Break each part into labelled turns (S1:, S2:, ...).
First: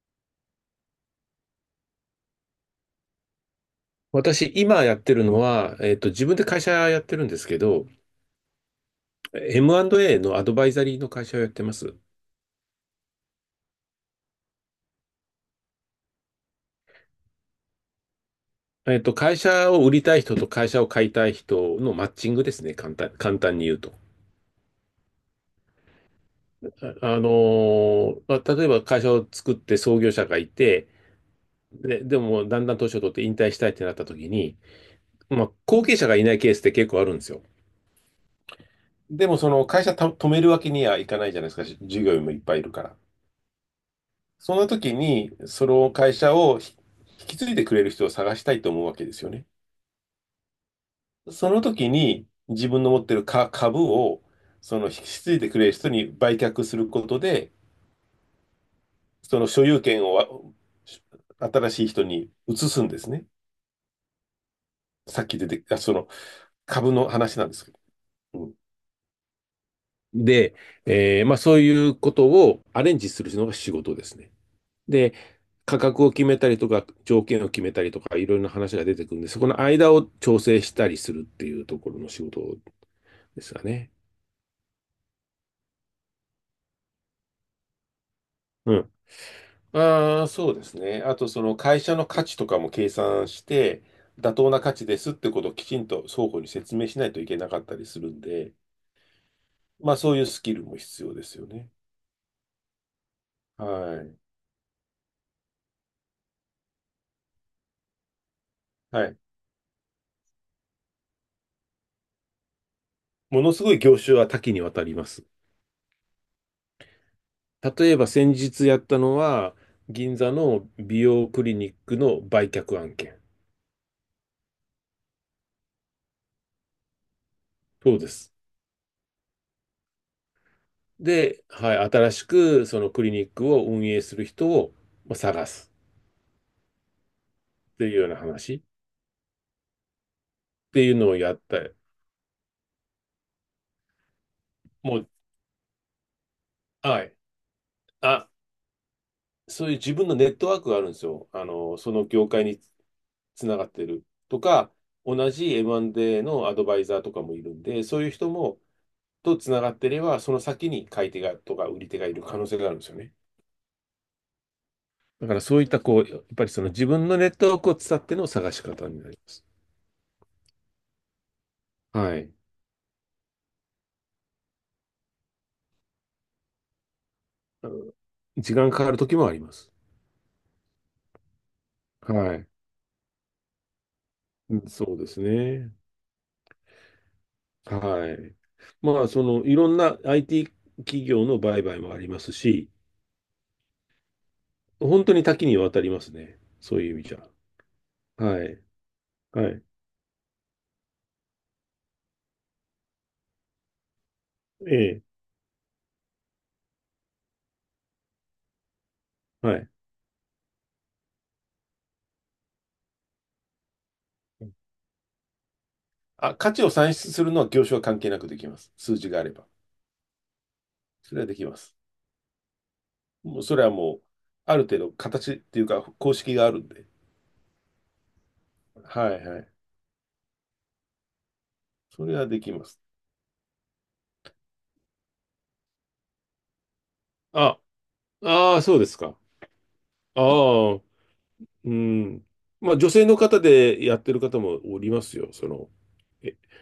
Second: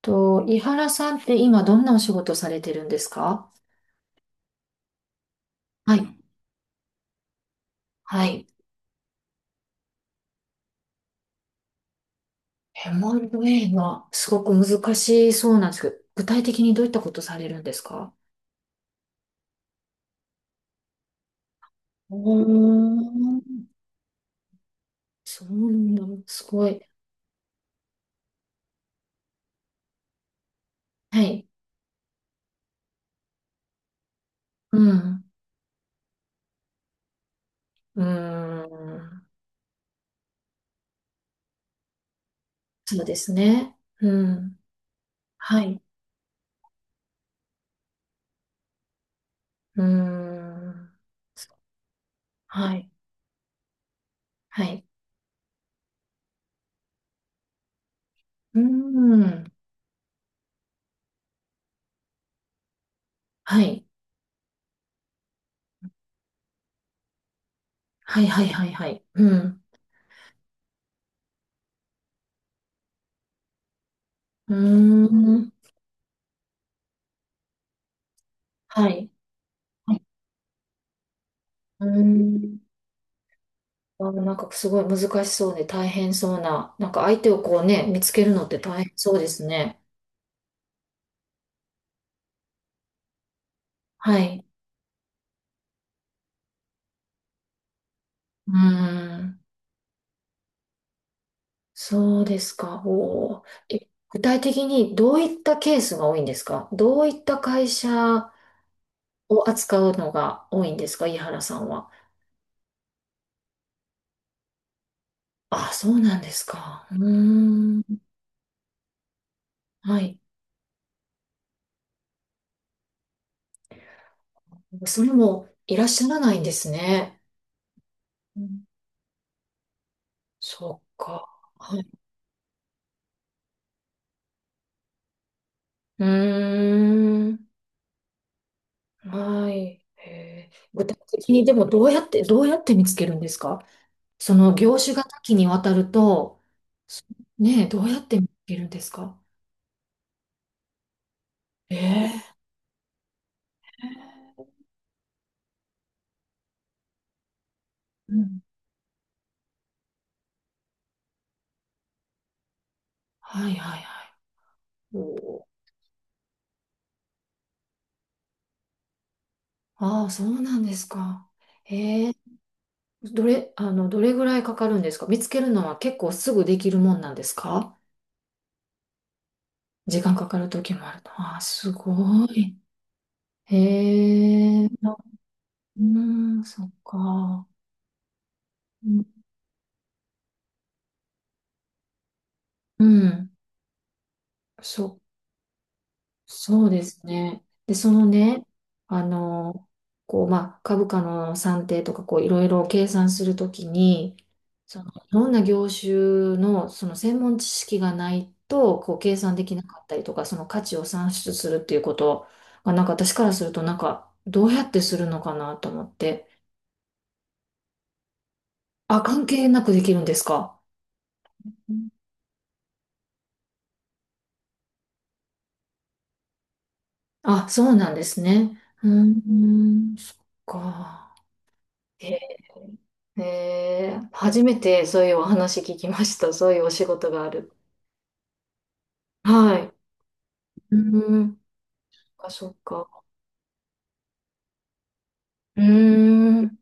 S1: と、井原さんって今どんなお仕事されてるんですか？
S2: 私、今やってるのは、
S1: はい。
S2: 自分で会社やってるんですけど、
S1: はい。
S2: M&A のアドバイザリーの会社をやってます。
S1: M&A がすごく難しそうなんですけど、具体的にどういったことされるんですか？
S2: 会社を売りたい人と会社を買いたい人のマッ
S1: う
S2: チングですね、簡
S1: ー
S2: 単、簡単
S1: ん。
S2: に言うと。
S1: そうなんだ。すごい。
S2: あ、まあ、例えば会社を作って創業者がいて、
S1: はい。
S2: で、でもだんだん年を取って引退したいってなった時に、
S1: うん。
S2: まあ、後継者がいないケースって結構あるんですよ。
S1: うーん。
S2: でもその会社た止めるわけにはいかないじゃないですか、従業員もいっぱいいるから。
S1: そうですね。う
S2: そ
S1: ん。
S2: の時に、
S1: は
S2: そ
S1: い。
S2: の会社を引き継いでくれる人を探したいと思うわけですよね。
S1: うーん。
S2: その時に、自
S1: は
S2: 分
S1: い。
S2: の持ってる株を、
S1: は
S2: そ
S1: い。
S2: の引き継いでくれる人に売却することで、
S1: うー
S2: その
S1: ん。
S2: 所有権を新しい人に移すんですね。
S1: はい。
S2: さっき出て、あ、その株の話なんですけど。
S1: はいは
S2: う
S1: い
S2: ん。
S1: はいはい。うん。
S2: で、まあそういうことをアレンジするのが仕事ですね。
S1: うー
S2: で、
S1: ん。
S2: 価格を決めたりとか、条件を決めたりとか、いろいろな話が
S1: は
S2: 出て
S1: い。
S2: くるんで、そこの間
S1: はい。
S2: を調整したりするっていうと
S1: うー
S2: ころの仕事
S1: ん。
S2: ですかね。
S1: なんかすごい難しそうで大変そうな、なんか相手をこうね、見つけるのって
S2: う
S1: 大変
S2: ん。
S1: そうですね。
S2: ああ、そうですね。あと、その会社の価値とかも計算して、
S1: は
S2: 妥
S1: い。
S2: 当な価値ですってことをきちんと双方に説明しないといけなかったりするん
S1: う
S2: で、
S1: ーん。
S2: まあそういうスキルも必要ですよね。
S1: そうですか。お
S2: は
S1: ー。え、
S2: い。
S1: 具体的にどういったケースが多いんですか？どういった会社
S2: はい。
S1: を扱うのが多いんですか、井原さんは。
S2: ものすごい業種は多岐にわたります。
S1: あ、そうなんですか。うーん。
S2: 例えば先日やったのは、
S1: は
S2: 銀
S1: い。
S2: 座の美容クリニックの売却案件。
S1: それもいらっしゃらないんですね。
S2: そうです。
S1: うん。そっか。
S2: で、はい、
S1: はい。
S2: 新しくそのクリニックを運営する人をまあ探す
S1: うーん。
S2: っていうような話っ
S1: はい。へえ、
S2: て
S1: 具
S2: いう
S1: 体
S2: のを
S1: 的
S2: やっ
S1: にでも
S2: た、
S1: どうやって、どうやって見つけるんですか？その業種
S2: も
S1: が
S2: う、
S1: 多岐にわたると、
S2: は
S1: そ、
S2: い。
S1: ねえ、どうやって見
S2: あ、
S1: つけるんですか？
S2: そういう自分のネットワークがあるんですよ。あの、その
S1: ええ。
S2: 業界につながってるとか、同じ M&A のアドバイザーとかもいるんで、そういう
S1: う
S2: 人
S1: ん。
S2: もとつながってれば、その先に買い手がとか売り手がいる可能性があるんですよね。
S1: はいはいはい。
S2: だか
S1: お
S2: ら
S1: ー。
S2: そういったこう、やっぱりその自分のネットワークを伝っての探し方になります。
S1: ああ、そうなんですか。ええ。
S2: はい。
S1: どれ、どれぐらいかかるんですか？見つけるのは結構すぐできるもんなんです
S2: あの
S1: か？
S2: 時間かかる時もあります。
S1: 時間かかる時もあるの。ああ、すご
S2: はい。
S1: い。へ
S2: う
S1: え、
S2: ん、そ
S1: な、
S2: うですね。
S1: うん、そっか。
S2: はい。
S1: う
S2: ま
S1: ん、
S2: あ、その、いろんな IT 企業の売買もありますし、
S1: うん、そ
S2: 本
S1: っ、
S2: 当に多岐にわたりますね。
S1: そう
S2: そ
S1: で
S2: ういう意
S1: す
S2: 味じゃ。
S1: ね。で、その
S2: は
S1: ね、
S2: い。
S1: あ
S2: はい。
S1: の、こう、まあ、株価の算定とか、こう、いろいろ計算するときに、
S2: え
S1: その、い
S2: え。
S1: ろんな業種の、その、専門知識がないと、こう、計算でき
S2: は
S1: な
S2: い。
S1: かったりとか、その価値を算出するっていうことが、私からすると、どうやってするのかなと思って。
S2: あ、価値を算出するのは業種は関係なくできます。数
S1: あ、
S2: 字があ
S1: 関
S2: れば。
S1: 係なくできるんですか。
S2: それはできま
S1: う
S2: す。
S1: ん。
S2: もうそれはもう、ある程度形っていうか公式があるんで。
S1: あ、そうなんですね。う
S2: は
S1: ー
S2: いはい。
S1: ん、そっか。
S2: それは
S1: へ
S2: できます。
S1: え、へー、初めてそういうお話聞きました。そういうお仕事がある。
S2: あ、ああ、そうですか。
S1: はい。
S2: ああ、
S1: うん。
S2: うん。
S1: あ、そっ
S2: まあ、
S1: か。
S2: 女性の方でやってる方もおりますよ。そ
S1: うー
S2: の、え
S1: ん。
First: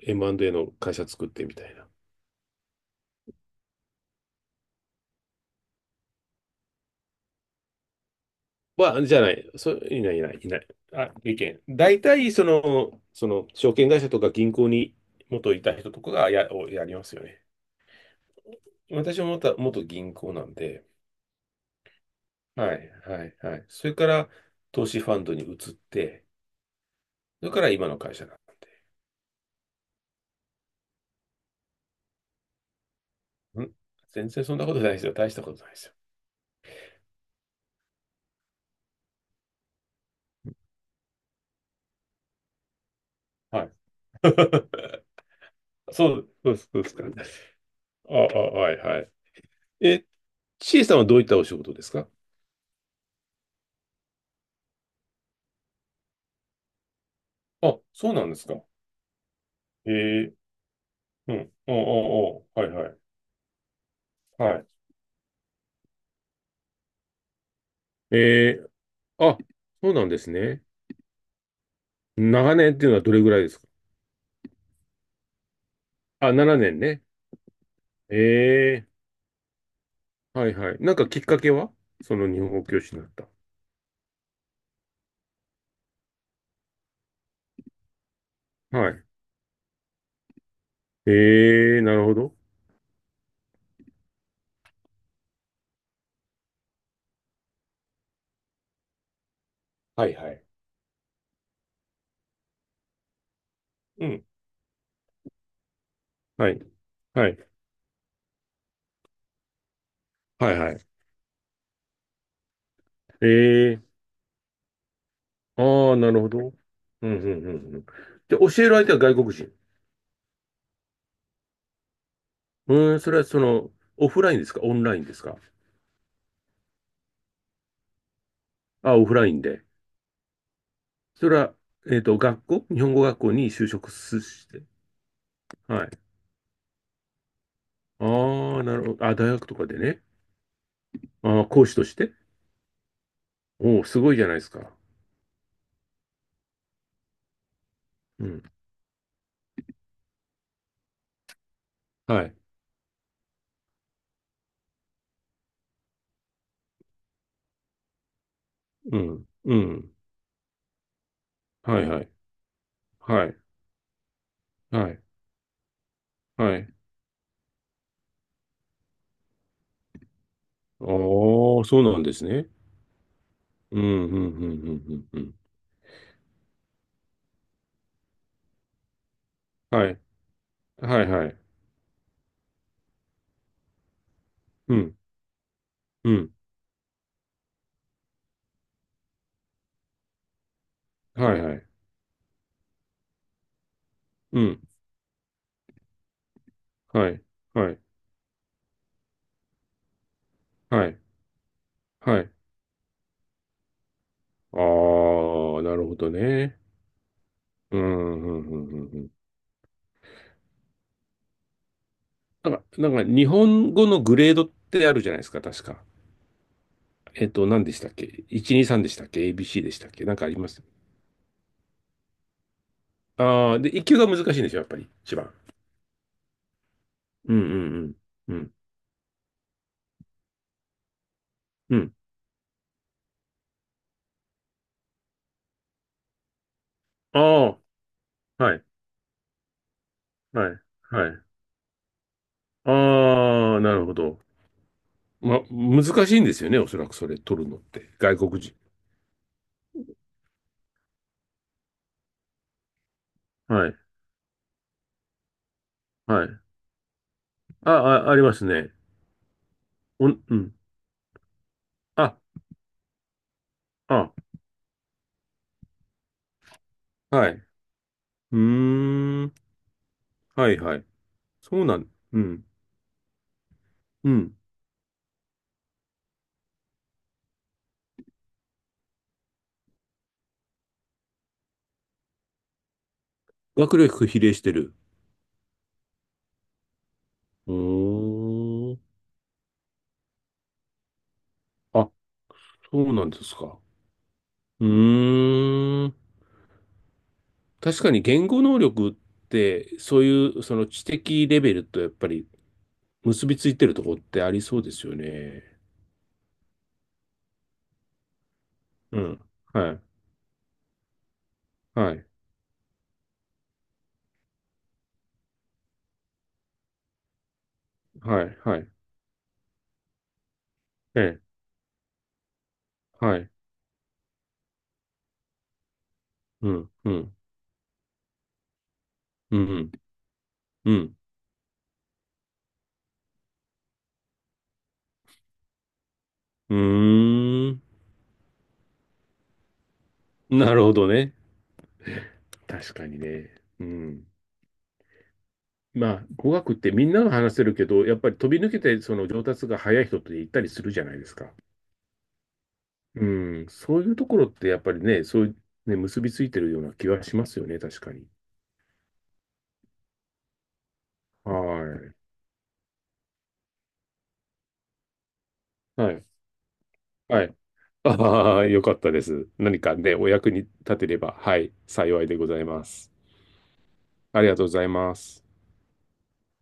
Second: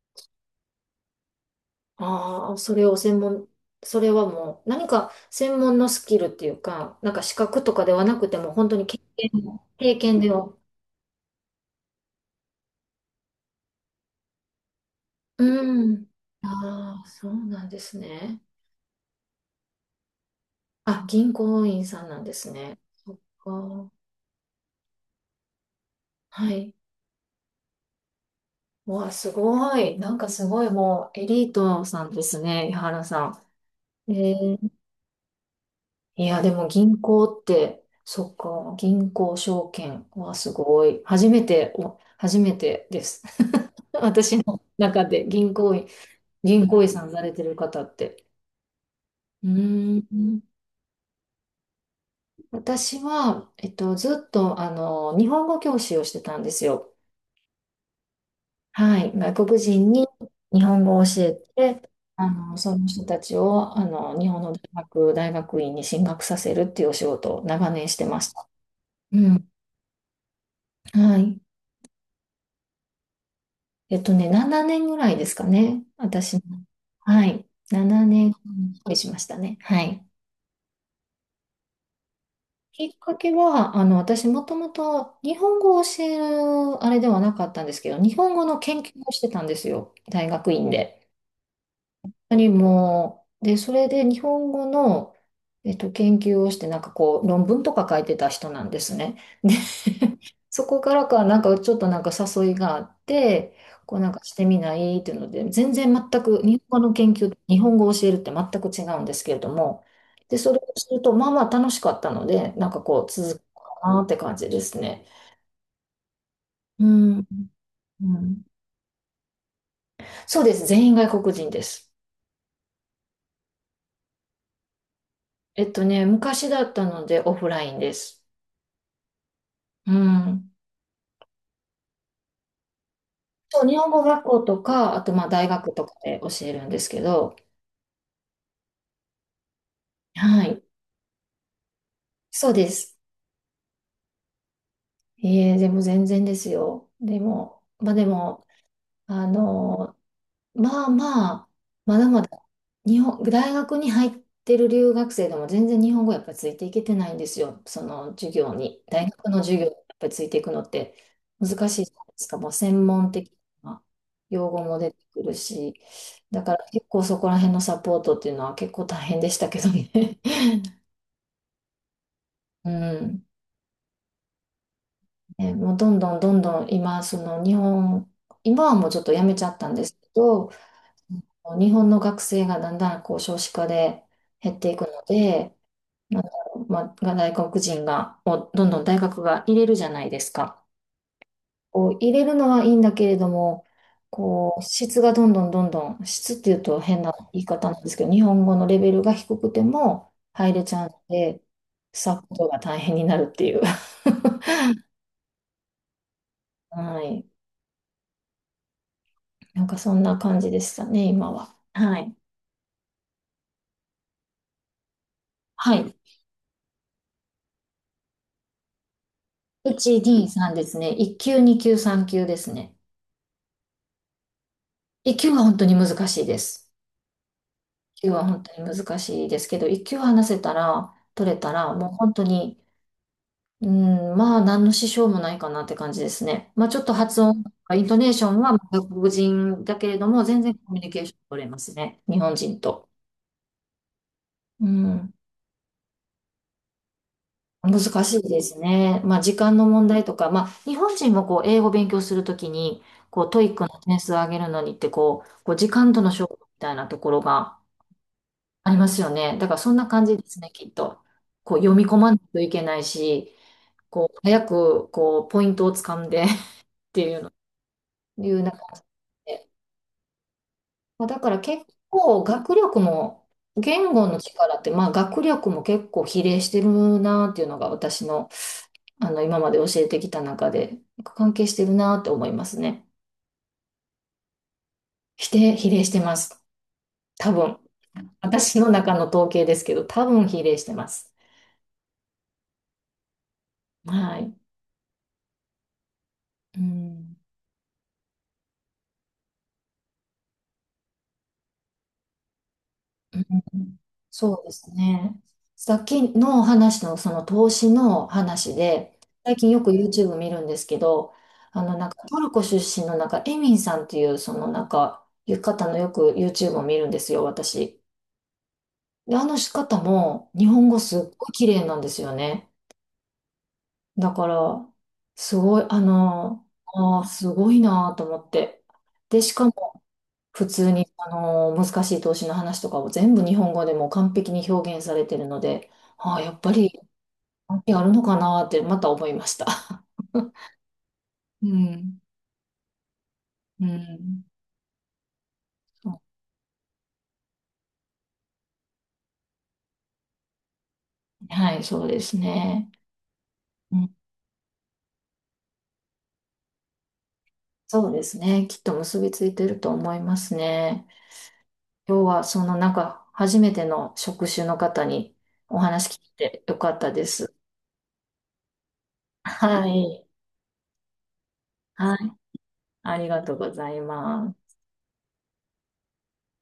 S2: M&A の会社作ってみたいな。
S1: ああ、それを専門、それはもう何か専門のスキルっていうか、なんか資格とかではなくても、本当に経
S2: じゃ
S1: 験、
S2: ない。
S1: 経
S2: いない、
S1: 験
S2: い
S1: で
S2: ない、い
S1: は。
S2: ない。あ、意見。大体、その、証券会社とか銀行に元いた
S1: う
S2: 人と
S1: ん。
S2: かがや、をやり
S1: あ
S2: ま
S1: あ、
S2: すよ
S1: そう
S2: ね。
S1: なんですね。
S2: 私も元銀行なんで、
S1: あ、銀行員さんなんです
S2: は
S1: ね。
S2: い、
S1: そっ
S2: はい、はい。そ
S1: か。
S2: れから、投資ファンドに移って、
S1: はい。
S2: それから今の会社な
S1: わあ、すごい。なんかすごいもうエリートさんですね、井原さ
S2: ん。ん、
S1: ん。
S2: 全
S1: え
S2: 然そんな
S1: ー、
S2: ことないですよ。大したことないですよ。
S1: いや、でも銀行って、そっか、銀行証券はすごい。初めて、お、初めてです。
S2: はい。
S1: 私の中で銀行員、
S2: そう、そうで
S1: 銀
S2: すそ
S1: 行
S2: う
S1: 員
S2: です
S1: さ
S2: か。
S1: んされてる方っ
S2: あ
S1: て。
S2: あ、はいはい。
S1: うー
S2: え、
S1: ん。
S2: ちえさんはどういったお仕事ですか？
S1: 私は、ずっと、あの、日本語教師をしてたんですよ。
S2: あ、そうなんですか。
S1: はい、外国人
S2: え
S1: に
S2: え、
S1: 日本語を教え
S2: うん。ああ、
S1: て、あの、
S2: ああ、はい
S1: その
S2: はい。
S1: 人たちを、あの、日本
S2: は
S1: の大
S2: い。
S1: 学、大学院に進学させるっていうお仕事を長年してまし
S2: え
S1: た。
S2: え、
S1: う
S2: あ、
S1: ん。
S2: そうなんですね。
S1: はい。
S2: 長年っていうのはどれぐらいですか？
S1: えっとね、7年ぐらいですかね。
S2: あ、
S1: 私
S2: 7
S1: も、
S2: 年ねんね。
S1: はい、7年ぐ
S2: え
S1: らいしましたね。はい。
S2: ー、はいはい。なんかきっかけは、その日本語教
S1: きっ
S2: 師になっ
S1: か
S2: た。
S1: けは、あの、私もともと日本語を教えるあれではなかったんですけど、日本語の研
S2: は
S1: 究
S2: い。
S1: をしてたんですよ。大学院で。
S2: えー、なるほど。
S1: にも、で、それで日本語の、研究をして、なんかこう、論文とか書いてた人なんですね。で、
S2: はいはい。
S1: そこからか、なんかちょっとなんか誘いがあって、こう
S2: う
S1: なんか
S2: ん。
S1: してみないっていうので、全然全く、
S2: はい。
S1: 日本語の研
S2: は
S1: 究、
S2: い。
S1: 日本語を教えるって全く違うんですけれども、で、そ
S2: はい
S1: れ
S2: は
S1: を
S2: い。
S1: すると、まあまあ楽しかったので、なんかこう、
S2: え
S1: 続く
S2: ー、
S1: かなって感じですね。
S2: ああ、なるほど。うん
S1: う
S2: うんう
S1: ん、
S2: んうん。
S1: う
S2: で、
S1: ん。
S2: 教える相手は外国人。
S1: そうです。全員外国人です。
S2: うーん、それはその、オフラインですか？オンラインですか？
S1: えっとね、昔だったのでオフラインです。
S2: あ、オフラインで。
S1: うん。
S2: それは、学校、日本語学校に
S1: そ
S2: 就
S1: う、日本
S2: 職
S1: 語
S2: す
S1: 学校
S2: し
S1: と
S2: て。
S1: か、あとまあ大学
S2: は
S1: とか
S2: い。
S1: で教えるんですけど、
S2: ああ、なるほど。あ、大学とかでね。
S1: はい、
S2: あー、講師として、
S1: そうです。
S2: おお、すごいじゃないですか。
S1: えー、でも全然ですよ。でも、まあで
S2: うん。
S1: も、あの、まあまあ、まだま
S2: はい。
S1: だ、日本、大学に入ってる留学生でも全然日本語やっぱりついていけてないんですよ。その授業に。
S2: う
S1: 大
S2: ん。
S1: 学の
S2: う
S1: 授業にや
S2: ん。
S1: っぱりついていくのって難
S2: は
S1: しい
S2: い
S1: じゃ
S2: は
S1: ない
S2: い。
S1: ですか。もう専門
S2: は
S1: 的
S2: い。
S1: な用語も
S2: は
S1: 出て
S2: い。
S1: くるし。だか
S2: は
S1: ら
S2: い。
S1: 結構そこら辺のサポートっていうのは結構大変でしたけどね。
S2: おお、そうなんですね。
S1: うん。
S2: うん、うん、うん、うん、うん。うん。
S1: ね、もうどんどんどんどん今、その日本、今はもうちょっとやめちゃったんで
S2: は
S1: す
S2: い。
S1: けど、
S2: はい、はい。
S1: 日本の学生がだんだんこう少子化で減って
S2: う
S1: いく
S2: ん、
S1: ので、
S2: う
S1: なんだ
S2: ん。
S1: ろう、まあ、外国人が、をどんどん大学が入れるじゃないですか。
S2: はい、はい。
S1: こう入れるのはいいんだけれども、
S2: う
S1: こう
S2: ん。
S1: 質がどんどんどんどん、質っていうと変
S2: は
S1: な
S2: い。
S1: 言い方
S2: は
S1: な
S2: い。
S1: んですけど、日本語のレベルが低くても入れちゃ
S2: は
S1: う
S2: い。
S1: ので、
S2: は
S1: サポ
S2: い。
S1: ートが大変になるっていう。
S2: ああ、なるほどね。
S1: はい。
S2: うん、うん、うん、うん。うん。
S1: なんかそんな感じでしたね、今は。はい。
S2: なんか、なんか日本語のグレードってあるじゃないですか、確
S1: は
S2: か。
S1: い。
S2: 何でしたっけ？ 1、2、3でしたっけ？ ABC でしたっけ？なん
S1: D
S2: かありま
S1: さん
S2: す？
S1: ですね。1級、2級、3級ですね。
S2: ああー、で、1級が難しいんですよ、やっぱり、
S1: 一
S2: 一
S1: 級
S2: 番。
S1: は本当に難しいです。
S2: うん、うん、
S1: 一級は
S2: う
S1: 本
S2: ん、
S1: 当に難しいですけど、一級話せたら、取れたら、
S2: うん、う
S1: もう
S2: ん。
S1: 本当に、うん、まあ、何の支障もないかなって感じですね。まあ、ちょっと発音、
S2: あ
S1: イントネーション
S2: あ、は
S1: は
S2: い、
S1: 外国人だけれども、全
S2: は
S1: 然
S2: い、
S1: コミュニケー
S2: は
S1: ション
S2: い。
S1: 取れますね。日本人と。
S2: ああ、なるほど。
S1: うん、
S2: ま、難しいんですよね、おそらくそれ、取るのっ
S1: 難
S2: て。外
S1: しいで
S2: 国人。
S1: すね。まあ、時間の問題とか、まあ、日本人もこう、英語勉強するときに、こう、トイック
S2: はい、
S1: 点数を上げるのにって、こう、こう時間との
S2: は
S1: 勝
S2: い。
S1: 負みたいなところが、
S2: あ、あ、あります
S1: あ
S2: ね。
S1: りますよね。だからそんな感
S2: お
S1: じ
S2: ん、
S1: で
S2: う
S1: すね、
S2: ん。
S1: きっと。こう読み込ま
S2: あ、
S1: ないといけないし、
S2: あ、
S1: こう早くこうポイントをつかんで っていう
S2: は
S1: の、
S2: い。
S1: い
S2: うー
S1: うな感じ
S2: ん、
S1: で。
S2: はい、はい。
S1: まあだから
S2: そ
S1: 結
S2: うなん、う
S1: 構
S2: ん、
S1: 学力も、言語
S2: う
S1: の
S2: ん。
S1: 力って、まあ学力も結構比例してるなっていうのが私の、あの今まで教えてきた中で関係してるなって思いますね。
S2: 学力比例してる。
S1: 比例、比例してます。多
S2: う
S1: 分。私の
S2: ーん。
S1: 中の統計ですけど、多分比例してます。
S2: あ、そうなんですか。
S1: はい。
S2: うーん。
S1: うん。
S2: 確かに言語能力って、そういうその知的レベルとやっぱり
S1: う
S2: 結びついてる
S1: ん、
S2: ところってあ
S1: そ
S2: り
S1: うで
S2: そう
S1: す
S2: ですよ
S1: ね。
S2: ね。
S1: さっきの話のその投資の話で、
S2: うん。
S1: 最近よく
S2: はい。
S1: YouTube 見るんですけど、あのなん
S2: は
S1: か
S2: い。
S1: トルコ出身のなんかエミンさんっていうそのなんかう方のよく YouTube を見るんですよ、私。
S2: はい。はい。
S1: で、あの方も日本語すっ
S2: ええ。
S1: ごい綺麗なんですよね。
S2: はい。
S1: だから、すごい、あの、
S2: うん。う
S1: あー、
S2: ん。
S1: すごいなと思って。で、し
S2: う
S1: かも
S2: ん。
S1: 普通
S2: う
S1: に
S2: ん。
S1: あの難しい投資の話とかを全部日本語でも完璧に表現されてるので、ああ、やっぱ
S2: う
S1: り
S2: ーん。
S1: 関係あるのかなってまた思いました。
S2: なるほどね。
S1: うん。
S2: 確かにね。
S1: う
S2: うん。
S1: ん。
S2: ま
S1: そう、
S2: あ、語学ってみんなが話せるけど、やっぱり飛び抜けてその上達が早い人って言ったりするじゃないですか。
S1: はい、そうですね。
S2: うん、
S1: う
S2: そうい
S1: ん、
S2: うところってやっぱりね、そういう、ね、結びついてるような気はしますよね、確
S1: そう
S2: か
S1: で
S2: に。
S1: すね。きっと結びついてると思いますね。
S2: は
S1: 今日はそのなんか初めての職種の方にお
S2: い。
S1: 話
S2: は
S1: 聞
S2: い。
S1: いてよかったで
S2: は
S1: す。
S2: い。ああ、よかったです。何
S1: は
S2: かね、
S1: い。
S2: お役に立てれば、はい、
S1: はい。
S2: 幸いでございます。
S1: ありがとうござい
S2: あり
S1: ま
S2: がとうご
S1: す。
S2: ざいます。